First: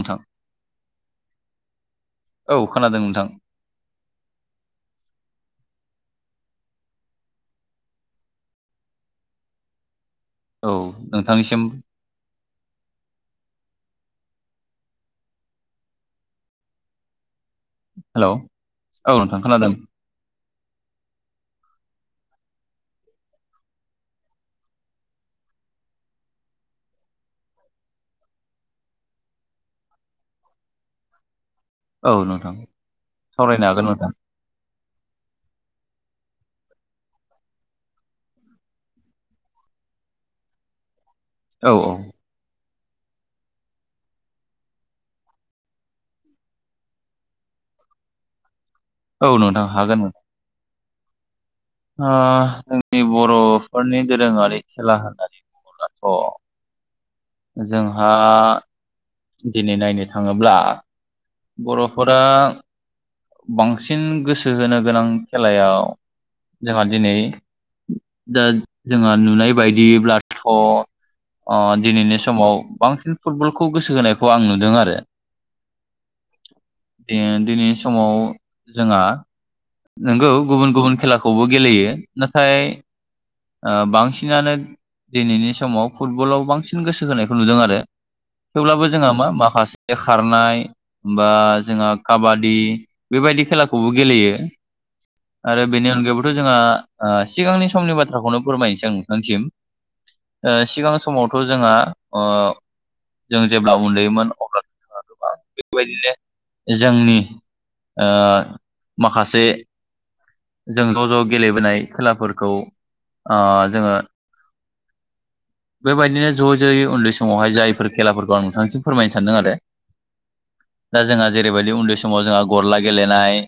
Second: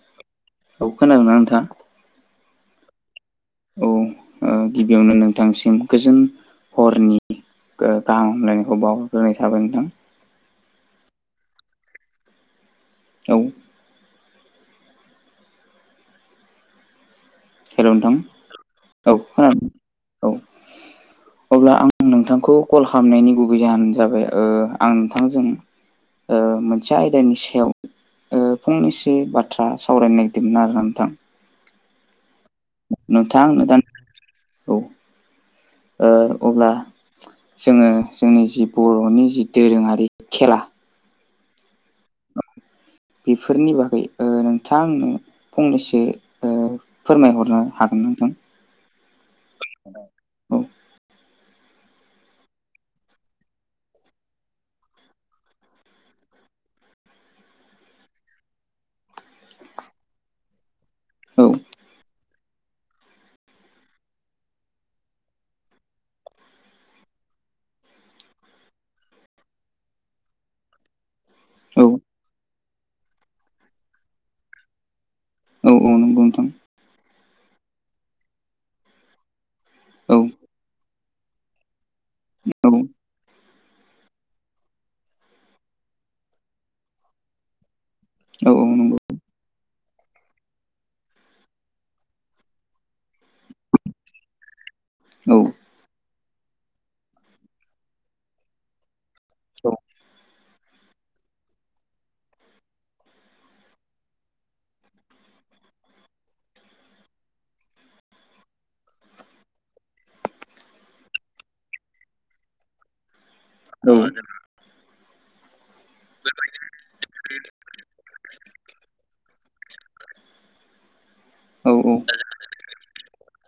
नोंथां औ खोनादोंना नोंथांङा? औ खोनादों नोंथां। औ ओ गिबियावनो नोंथांसिम गोजोन हरनि गाहाम हामलायनायखौ बावहरग्रोनाय थाबाय नोंथां। औ नोंथांनिसिम औ हेल नोंथां हेलौ औ नोंथां खोनादों खोनो औ अब्ला आं नोंथांखौ कल खालामनायनि गुबै जानो जाबाय ओ आं नोंथांजों ओ मोनसे आयदानि सायाव ओ फंनैसो बाथ्रा सावरायनो नागिरदोंमोन आरोना नोंथां। औ नोंथां नोंथां सावरायनो हागोन नोंथां औ ओ अब्ला जोङो जोंनि जि बर'नि जि दोरोङारि खेला औ औ। बेफोरनि बागै ओ नोंथाङा आंनो फंनैसो ओ फोरमायहरनो हागोन ना नोंथां? औ नोंथां हागोन। औ ओ जोंनि बर'फोरनि दोरोङारि खेला होननानै बुङोब्लाथ' जोंहा दिनै नायनो थाङोब्ला औ बर'फोरा बांसिन गोसो होनो गोनां खेलायाव जोंहा दिनै दा जोंहा नुनाय बायदियैब्लाथ' अ औ दिनैनि समाव बांसिन फुटबलखौ गोसो होनायखौ आं नुदों आरो औ औ नंगौ नोंथां। [unintelligible] दिनैनि समाव जोंहा औ नोंगौ गुबुन गुबुन खेलाखौबो गेलेयो। नाथाय औ ओ बांसिनानो दिनैनि समाव फुटबलाव बांसिन गोसो होनायखौ नुदों आरो औ औ थेवब्लाबो नंगौ जोंहा मा माखासे खारनाय होमबा जोंहा काबादि बेबायदि खेलाखौबो गेलेयो। औ आरो बेनि अनगायैबोथ' जोंहा ओ सिगांनि समनि बाथ्राखौनो फोरमायनोसै आं नोंथांनिसिम। ओ सिगां समावथ' जोंहा अ जों जेब्ला उन्दैमोन अब्ला [unintelligible] बेबायदिनो जोंनि ओ माखासे जों ज' ज' गेलेबोनाय खेलाफोरखौ अ औ आदा। बेबायदिनो ज' ज'यै उन्दै समावहाय जायफोर खेलाफोरखौ आं नोंथांनिसिम फोरमायनो सानदों आरो दा जोंहा औ जेरैबायदि उन्दै समाव जोंहा गरला गेलेनाय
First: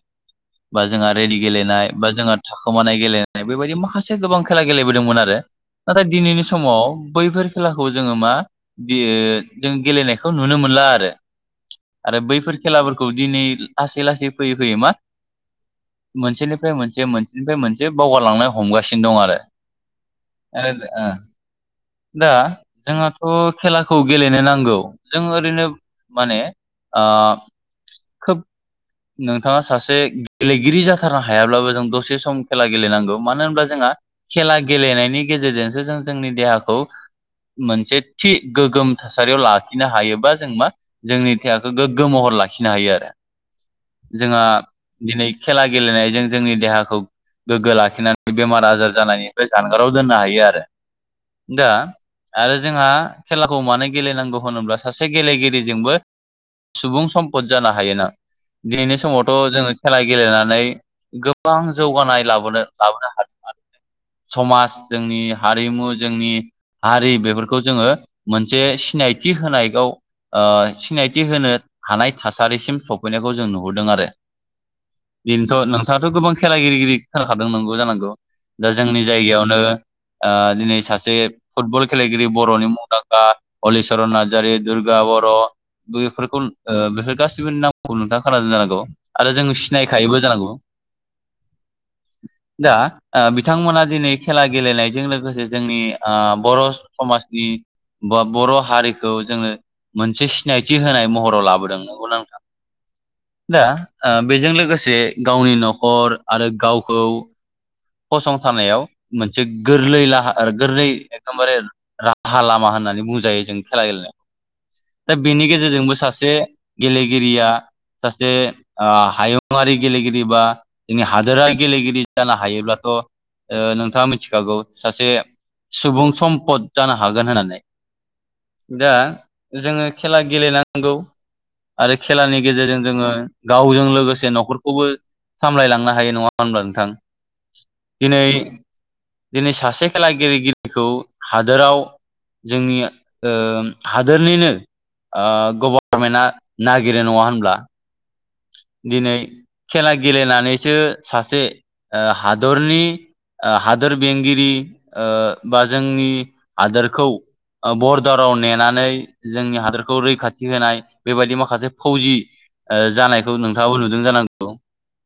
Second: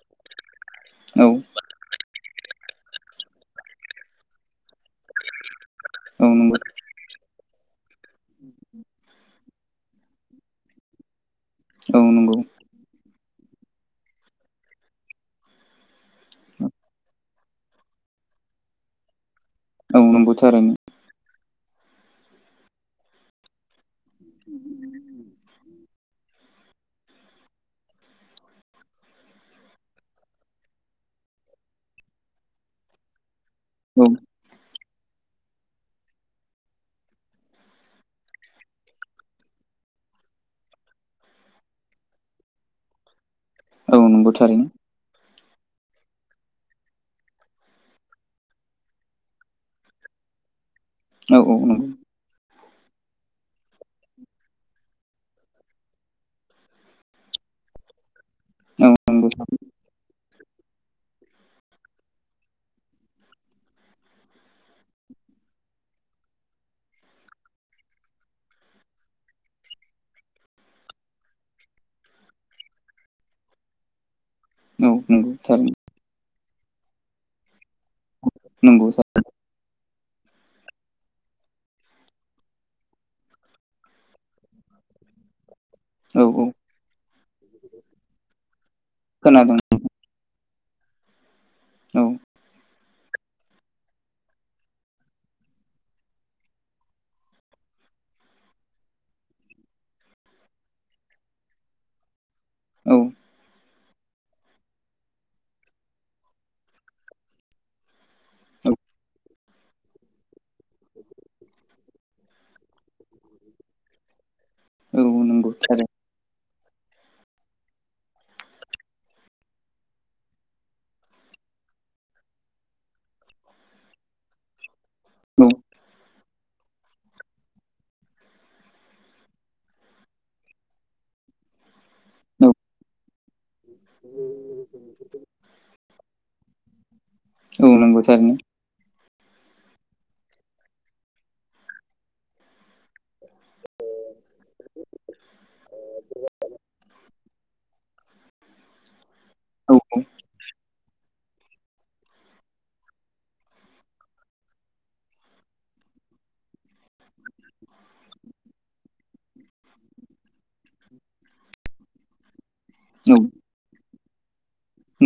बा जोंहा नंगौ रेडि गेलेनाय बा जोंहा थाखोमानाय गेलेनाय बेबायदि माखासे गोबां खेला गेलेबोदोंमोन आरो नाथाय दिनैनि समाव बैफोर खेलाखौ जोङो मा बियो जों गेलेनायखौ नुनो मोनला आरो औ आरो नंगौ बैफोर खेलाफोरखौ दिनै लासै लासै फैयै फैयै मा मोनसेनिफ्राय मोनसे मोनसेनिफ्राय मोनसे बावगारलांनो हमगासिनो दं आरो औ नंगौ थारैनो ओद ओ दा जोंहाथ' खेलाखौ गेलेनो नांगौ जों ओरैनो माने ओ खोब नोंथाङा सासे गेलेगिरि जाथारनो हायाब्लाबो जों दसे सम खेला गेलेनांगौ। मानो होनब्ला जोंहा औ खेला गेलेनायनि गेजेरजोंसो जों जोंनि देहाखौ मोनसे थि गोगोम थासारियाव लाखिनो हायोबा जों मा जोंनि देहाखो गोग्गो महर लाखिनो हायो आरो औ नंगौ जोंहा थारैनो दिनै खेला गेलेनायजों जोंनि देहाखौ गोग्गो लाखिनानै बेमार आजार जानायनिफ्राय जानगाराव दोननो हायो आरो औ औ दा नंगौ आरो जोंहा खेलाखौ मानो गेलेनांगौ होनोब्ला सासे गेलेगिरिजोंबो सुबुं सम्पद जानो हायो ना। औ दिनैनि नंगौ समावथ' जोङो खेला गेलेनानै गोब बां जौगानाय लाबोनो लाबोनो हादोंं [unintelligible] समाज जोंनि हारिमु जोंनि हारि बेफोरखौ जोङो मोनसे सिनायथि होनाय गाव ओ सिनायथि होनो हानाय थासारिसिम सफैनायखौ जों नुहुरदों आरो औ नंगौ बेनोथ' थारैनो नों दाथ' गोबां खेला गेलेगिरि गिरि खोनाखादों नंगौ जानांगौ। दा नंगौ जोंनि जायगायावनो ओ दिनै सासे फुटबल खेलेगिरि बर'नि मुंदांखा हलिचरन नार्जारि, दुर्गा बर' औ बेफोरखौ औ ओ बेफोर गासिबोनि नामखौ नोंथाङा खोनादों जानांगौ आरो जों खोनादों सिनायखायोबो जानांगौ औ दा ओ बिथांमोना दिनै खेला गेलेनायजों लोगोसे जोंनि ओ बर' समाजनि बा बर' हारिखौ जोनो मोनसे सिनायथि होनाय महराव लाबोदों [unintelligible] औ दा ओ बेजों लोगोसे गावनि न'खर आरो गावखौ औ फसंथानायाव मोनसे गोरलै लाहार गोरलै एकदमबारे राहा लामा होननानै बुंजायो जों खेला गेलेनायाव औ दा बेनि नंगौ गेजेरजोंबो थारैनो सासे गेलेगिरिया सासे ओ हायुङारि गेलेगिरि बा जोंनि हादोरा गेलेगिरि जानो हायोब्लाथ' ओ नोंथाङा मिथिखागौ सासे औ सुबुं सम्पद जानो हागोन होननानै दा जोङो खेला गेलेनांगौ आरो खेलानि गेजेरजों जोङो गावजों लोगोसे न'खरखौबो सामलायलांनो हायो नङा होनब्ला नोंथां औ औ नंगौ दिनै थारैनो दिनै सासे खेला गेलेगिरिखौ हादोराव जोंनि ओ हादोरनिनो ओ गभारनमेन्टआ नागिरो नङा होनब्ला दिनै औ खेला गेलेनानैसो सासे ओ हादरनि ओ हादोर बेंगिरि बा जोंनि हादोरखौ ओ बरदाराव नेनानै जोंनि हादोरखौ रैखाथि होनाय बेबायदि माखासे फौजि ओ औ जानायखौ नोंथाङाबो नुदों जानांगौ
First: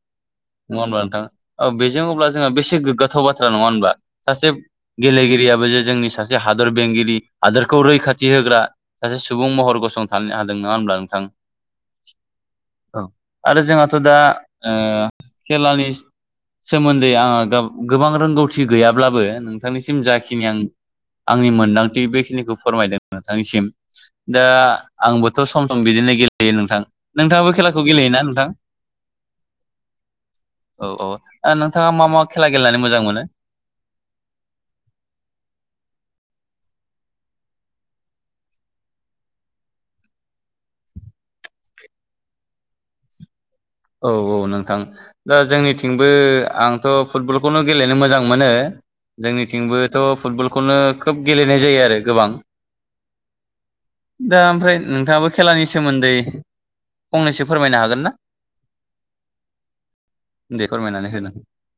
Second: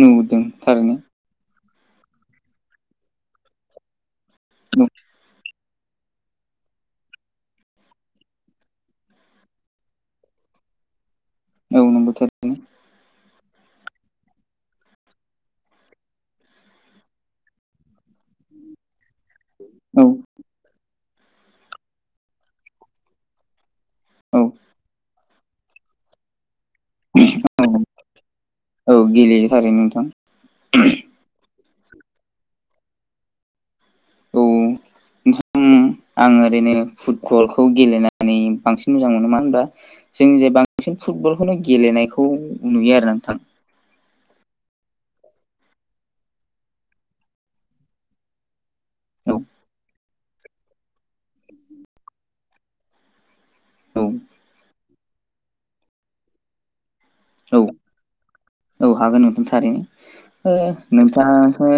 नुदों थारैनो होनबा नोंथां औ बेजों अब्ला जोंहा बेसे गोग्गाथाव बाथ्रा नङा होनब्ला सासे औ गेलेगिरियाबो जे जोंनि सासे हादर बेंगिरि हादोरखौ रैखाथि होग्रा सासे सुबुं महर गसंथानो हादों नङा होनब्ला नोंथां औ नंगौ थार औ आरो जोंहाथ' दा ओ खेलानि सोमोन्दै आं गोबां रोंगौथि गैयाब्लाबो नोंथांनिसिम औ जाखिनि आं आंनि मोनदांथि बेखिनिखौ फोरमायदों नोंथांनिसिम औ दा आंबोथ' सम सम बिदिनो गेलेयो नोंथां नोंथाङाबो खेलाखौ गेलेयोना नोंथां औ गेलेयो थारैनो नोंथां ओ नोंथाङा मा मा खेला गेलेनानै मोजां मोनो औ उम आं ओरैनो फुटबलखौ गेलेनानै बांसिन मोजां मोनो मानो होनबा जोंनि जे बांसिन फुटबलखौनो गेलेनायखौ नुयो आरो नोंथां औ औ नोंथां दा जोंनिथिंबो आंथ' फुटबलखौनो गेलेनो मोजां मोनो औ जोंनिथिंबोथ' फुटबलखौनो खोब गेलेनाय जायो आरो गोबां औ दा ओमफ्राय नोंथाङाबो खेलानि सोमोन्दै फंनैसो औ फोरमायनो हागोन ना औ हागोन नोंथां थारैनो दे ओ फोरमायनानै होनो नोंथाङासो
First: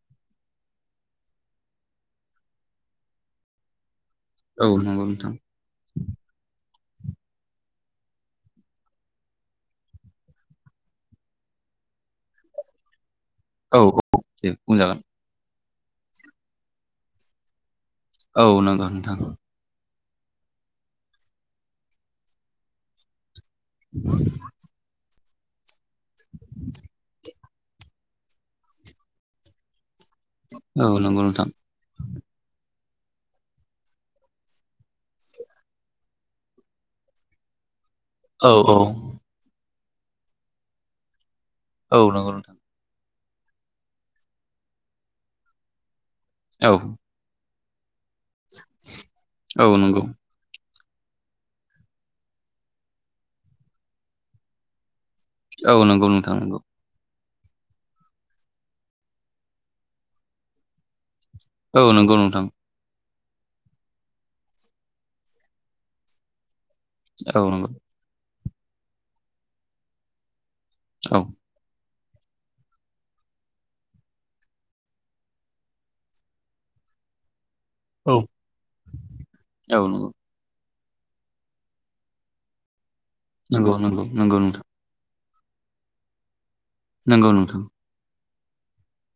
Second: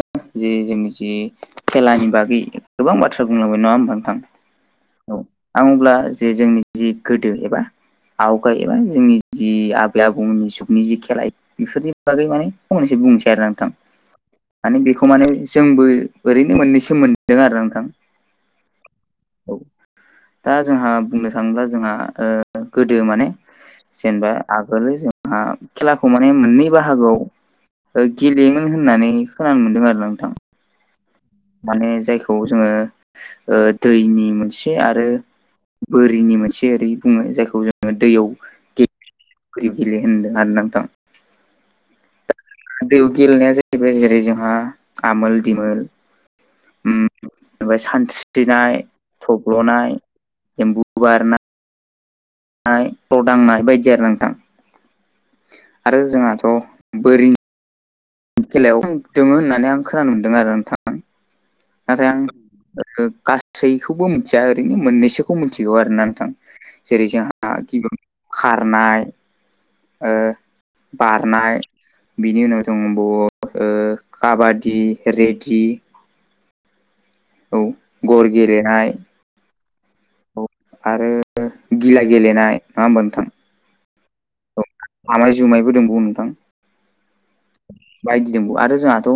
जे जोंनि जि खेलानि बागै गोबां बाथ्रा बुंलांबाय नङा होमबा नोंथां औ नंगौ औ नोंथां आं अब्ला जे जोंनि जि गोदो एबा आवगाय एबा जोंनि जि आबै आबौ मोननि जुगनि जि खेला बेफोरनि बागै माने फंनैसो बुंनोसै आरोना नोंथां औ औ दे माने बुंजागोन बेखौ माने जोंबो ओरैनो मोननैसो मोनदों आरो नोंथां औ नंगौ नोंथां औ दा जोंहा बुंनो थाङोब्ला जोंहा ओ गोदो माने जेनेबा आगोल जोंहा खेलाखौ माने मोननै बाहागोआव गेलेयोमोन होननानै खोनानो मोनदों आरोना नोंथां औ नंगौ नोंथां माने जायखौ जोंङो ओ दैनि मोनसे आरो बोरिनि मोनसे ओरै बुंङो जायखौ जों दैयाव औ औ गेलेयो होनदों आरोना नोंथां औ नंगौ नोंथां दैयाव गेलेनाया जाहैबाय जेरै जोंहा आमोल दिमोल औ उम ओमफ्राय सानस्रिनाय औ थब्ल'नाय नंगौ एम्बु बारनाय नाय खर' दांनाय बायदि आरोना नोंथां औ आरो नंगौ नोंथां जोंहाथ नंगौ बोरिनि खेलायाव जोंङो होननानै आं खोनानो मोनदों आरो नोंथां औ नाथाय नंगौ नोंथां आं गासैखौबो मिथिया ओरैनो मोननैसोखौ मिथिगौ आरोना नोंथां जेरै औ जोंहा नंगौ गिबि खारनाय औ बारनाय बिनि उनाव दंबावो ओ काबादि रेडि औ गर गेलेनाय औ नंगौ औ आरो गिला गेलेनाय मा होमबा नोंथां नंगौ नंगौ नंगौ नगौ नोंथां औ आमाय जुमायबो दंबावो नोंथां नंगौ नोंथां बायदि दंबावो आरो जोंहाथ'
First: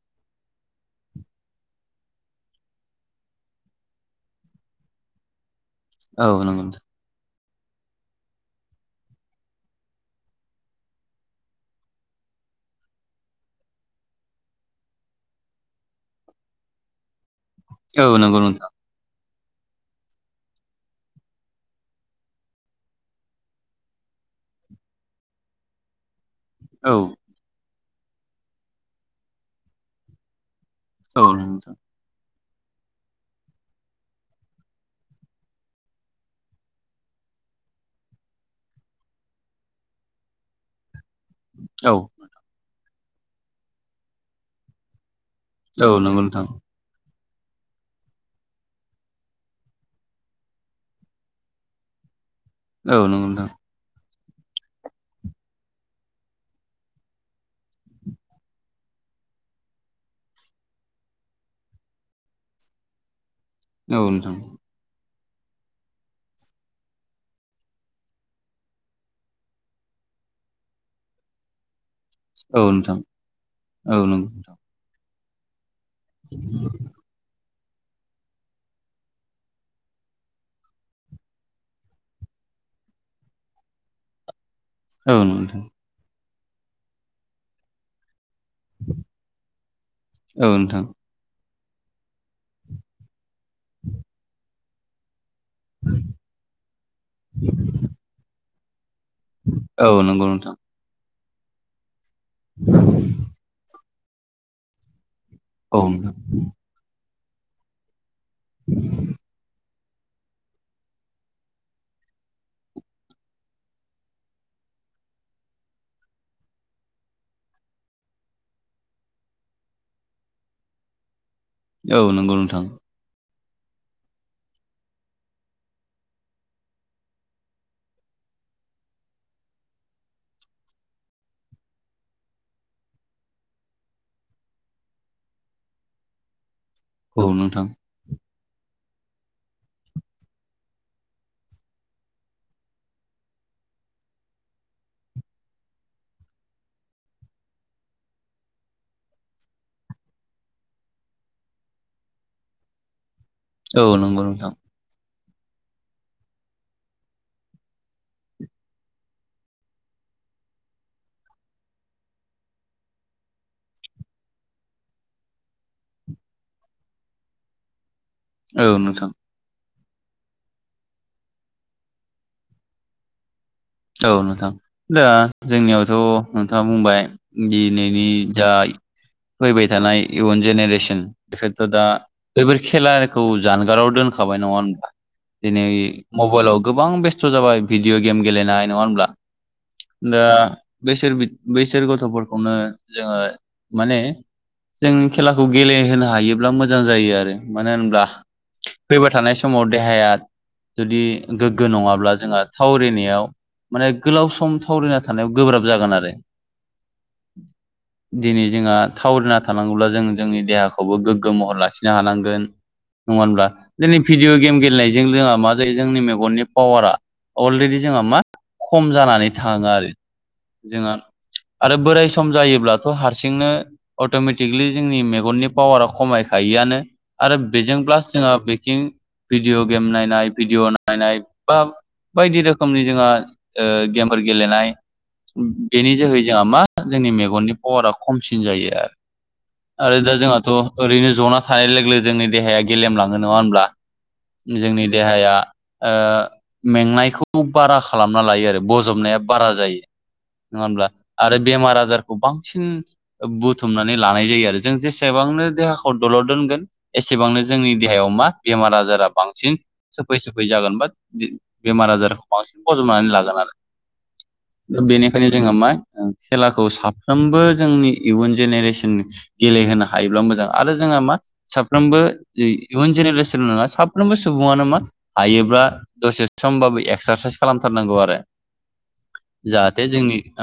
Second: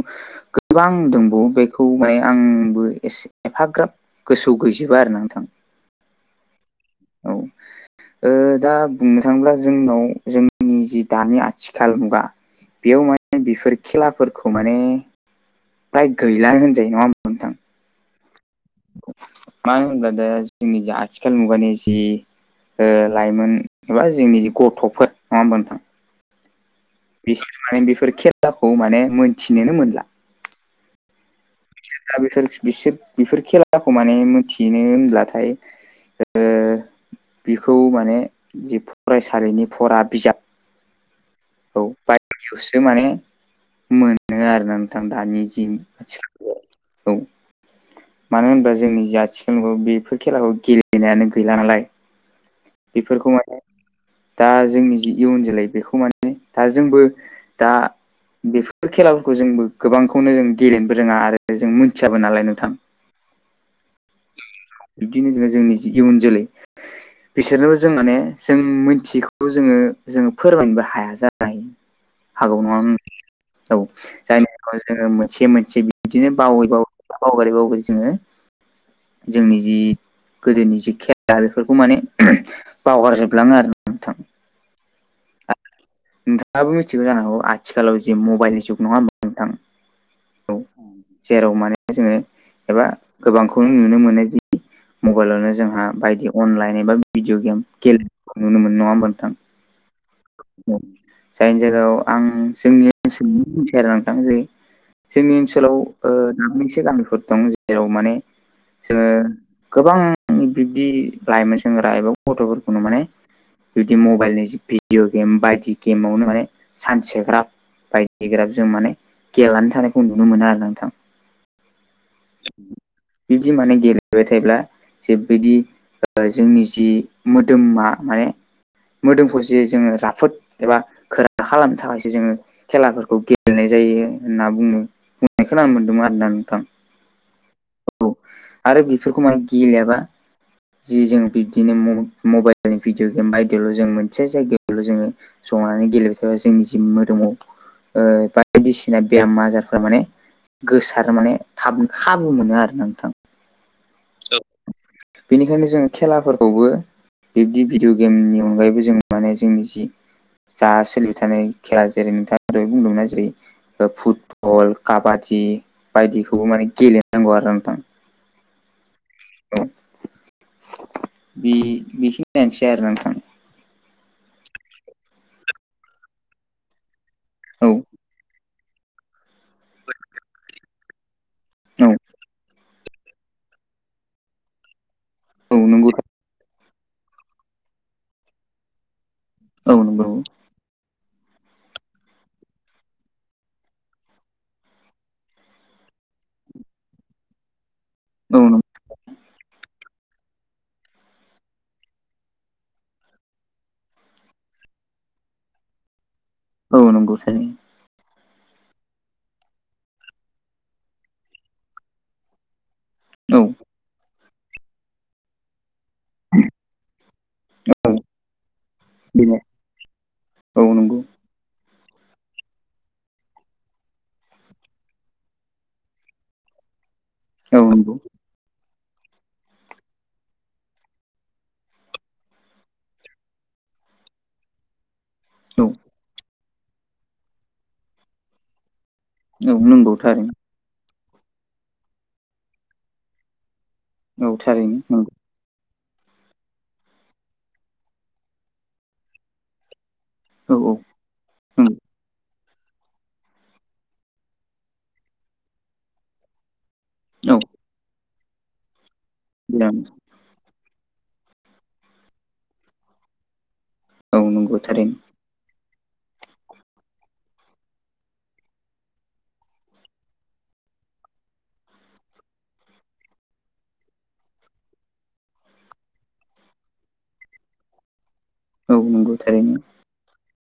गोबां दंबावो बेखौ माने आंबो एसे एफाग्राब गोसोआव गैजोबा आरो ना नोंथां औ नंगौ नोंथां औ औ दा बुंनो थांङोब्ला जोंनाव जोंनि जि दानि आथिखाल मुगा बेयाव माने बेफोर खेलाफोरखौ माने फ्राय गैलाानो होनजायो नंङा होमबा नोंथां औ नंगौ नोंथां मानो होनबा दा जोंनि आथिखाल मुगानि जे ओ लाइमोन एबा जोंनि जि गथ'फोर नंङा होमबा नोंथां औ बिसोर माने बेफोर खेलाखौ माने मोनथिनोनो मोनला औ दा बेफोर बिसोर बेफोर खेलाखौ माने मिथिनो होनब्लाथाय ओ बेखौ माने जि फरायसालिनि फरा बिजाब औ बायदियावसो माने मोनो आरो ना नोंथां दानि जि औ नंगौ नोंथां आथिखालाव औ मानो होनबा जोंनि जाथिखाल न बेफोर खेलाखौ गेलेनायानो गैला नालाय औ नंगौ बेफोरखौ माने दा जोंनि जि इयुन जोलै बेखौ माने दा जोंबो दा बेफोर खेलाफोरखौ जोंबो गोबांखौनो जों गेलेनोबो रोंङा आरो जों मिथियाबो नालाय नोंथां औ नोंथां बिब्दिनो जोंङो जोंनि इयुन जोलै बिसोरनोबो जों माने जों मिथियैखौ जोंङो जोंङो फोरमायनोबो हाया जाबाय हागौ औ नोंथां [unintelligible] औ जायनि जोंङो मोनसे मोनसे बिदिनो बावै बावै बावगारि बावगारि जोंङो। जोंनि जि गोदोनि जि खेला बेफोरखौ माने बावगारजोबलांङो आरो ना नोंथां औ नोंथां नोंथाङाबो मिथिगौ जानो हागौ आथिखालाव जे मबाइलनि जुग नङा मथां औ जेराव माने जोङो एबा गोबांखौ नुनो मोनो जि मबाइलावनो जोंहा बायदि अनलाइन एबा भिडिअ गेम गेलेनायखौ नुनो मोन नङा मोनथां। औ नंगौ नोंथां। जायनि जायगायाव आं जोंनि ओनसोलनि मिथि आरो नोंथां जे जोंनि ओनसोल ओनसोलाव औ दाबा मोनसे गामिफोर दं जेराव माने जोङो गोबां बिब्दि लाइमोन सेंग्रा एबा गथ'फोरखौनो माने बिदि मबाइलनि भिडिअ गेम बायदि गेमावनो माने सानसेग्रा बायदि ग्राब जों माने गेलेनानै थानायखौ नुनो मोनो आरो नोंथां। औ नंगौ नोंथां। बिदि माने गेलेबाय थायोब्ला जेबायदि जोंनि जि मोदोमा माने मोदोमखौ जे जोङो राफोद एबा खोरा खालामनो थाखायसो जोङो खेलाफोरखौ गेलेनाय जायो होनना बुंयो बुंनाय खोनानो मोन्दोंमोन आरोोना नोंथां। बबाव नोंथां। औ आरो बेफोरखौ मान गेलेयाबा जि जों बिब्दिनो मबाइल भिडिअ गेम बयदायावल' जों मोनसे जायगायावल' जोङो संनानै गेलेबाय था जोंनि जि मोदोमाव बायदिसिना बेराम आजारफोरा माने गोसार माने थाबाब दु मोनो आरो नोंथां। औ नंगौ नोंथां। बेनिखायनो जोंङ खेलाफोरखौबो बिबदि भिडिअ गेमनि अनगायैबो जों माने जोंनि जि जा सोलिबाय थानाय खेला जेरै नोंथाङा द बुंदोंमोनना जेरै फुटबल काबादि बायदिखौबो माने गेलेनांगौ आरो नोंथां। औ नोंथां। औ बि बेखिनिया नोसै आरो नोंथां। औ नोंथां दा जोंनियावथ' नोंथाङा बुंबाय औ दिनैनि जा फैबाय थानाय इयुन जेनेरेसन बेखायथ' दा औ बैफोर खेलाखौ जानगाराव दोनखाबाय नङा होनबा औ दिनै नंगौ मबाइलाव गोबां बेस्थ' जाबाय भिडिअ' गेम गेलेनाय नङा होनब्ला औ नंगौ औ दा बैसोर बैसोर गथ'फोरखौनो जोङो माने जों खेलाखौ गेलेहोनो हायोब्ला मोजां जायो आरो मानो होनब्ला औन [unintelligible] फैबाय थानाय समाव देहाया जुदि गोग्गो नङाब्ला जोंहा थावरिनायाव माने गोलाव सम थावररायना थानायाव गोब्राब जागोन आरो। औ नंगौस। दिनै जोंहा थावरिना थानांगौब्ला जों जोंनि देहाखौबो गोग्गो महर लाखिनो हानांगोन। नङ होनब्ला औ जोंनि भिडिअ गेम गेलेनायजों जोंहा मा जायो जोंनि मेगन गननि पावारा अलरेडि औ जोंहा मा खम जानानै बेनो थाङो आरो औ नंगौ जोंहा आरो बोराय सम जायोब्लाथ' हारसिंनो अट'मेटिकलि जोंनि मेगननि पावारा खमायखायोआनो। आरो औ बेजों नंगौ प्लास जोंहा बेकिं भिदिअ' गेम नायनाय भिडिअ' नायनाय बा बायदि रोखोमनि जोंहा गेमफोर गेलेनाय औ बेनि जोहै जोंहा मा जोंनि मेगननि पावारा खमसिन जायो आरो। औ नंगौ आरो दा थारैनो जोंहाथ' ओरैनो जना थानाय लोगो लोगो जोंनि देहाया गेलेमलाङो नङा होनब्ला। औ थारैनो जोंनि नंगौ देहाया मेंनायखौ बारा खालामना लायो आरो बजबनाया बारा जायो। नङा औ औ होमब्ला आरो बेमार आजारखौ बांसिन बुथुमनानै लानाय जायो आरो। जों जेसेबांनो देहाखौ दलर दोनगोन नंगौ एसेबांनो जोंनि देहायाव मा बेमार आजारा बांसिन औ सोफै सोफै जागोनबा बिदि बेमार आजारखौ बांसिन बजबनानै लागोन आरो। औ नंगौ थारैनो। बेनिखायनो जोंहा मा खेलाखौ साफ्रोमबो जोंनि इयुन जेनेरेसननि गेलेहोनो हायोब्ला मोजां आरो जोंहा मा साफ्रोमबो इउ-इयुन जेनेरेसन नङा साफ्रोमबो सुबुङानो मा हायोब्ला दसे समबाबो एक्सारसाइस खालामथारनांगौ आरो। औ नंगौ थारैनो। दा जोंनि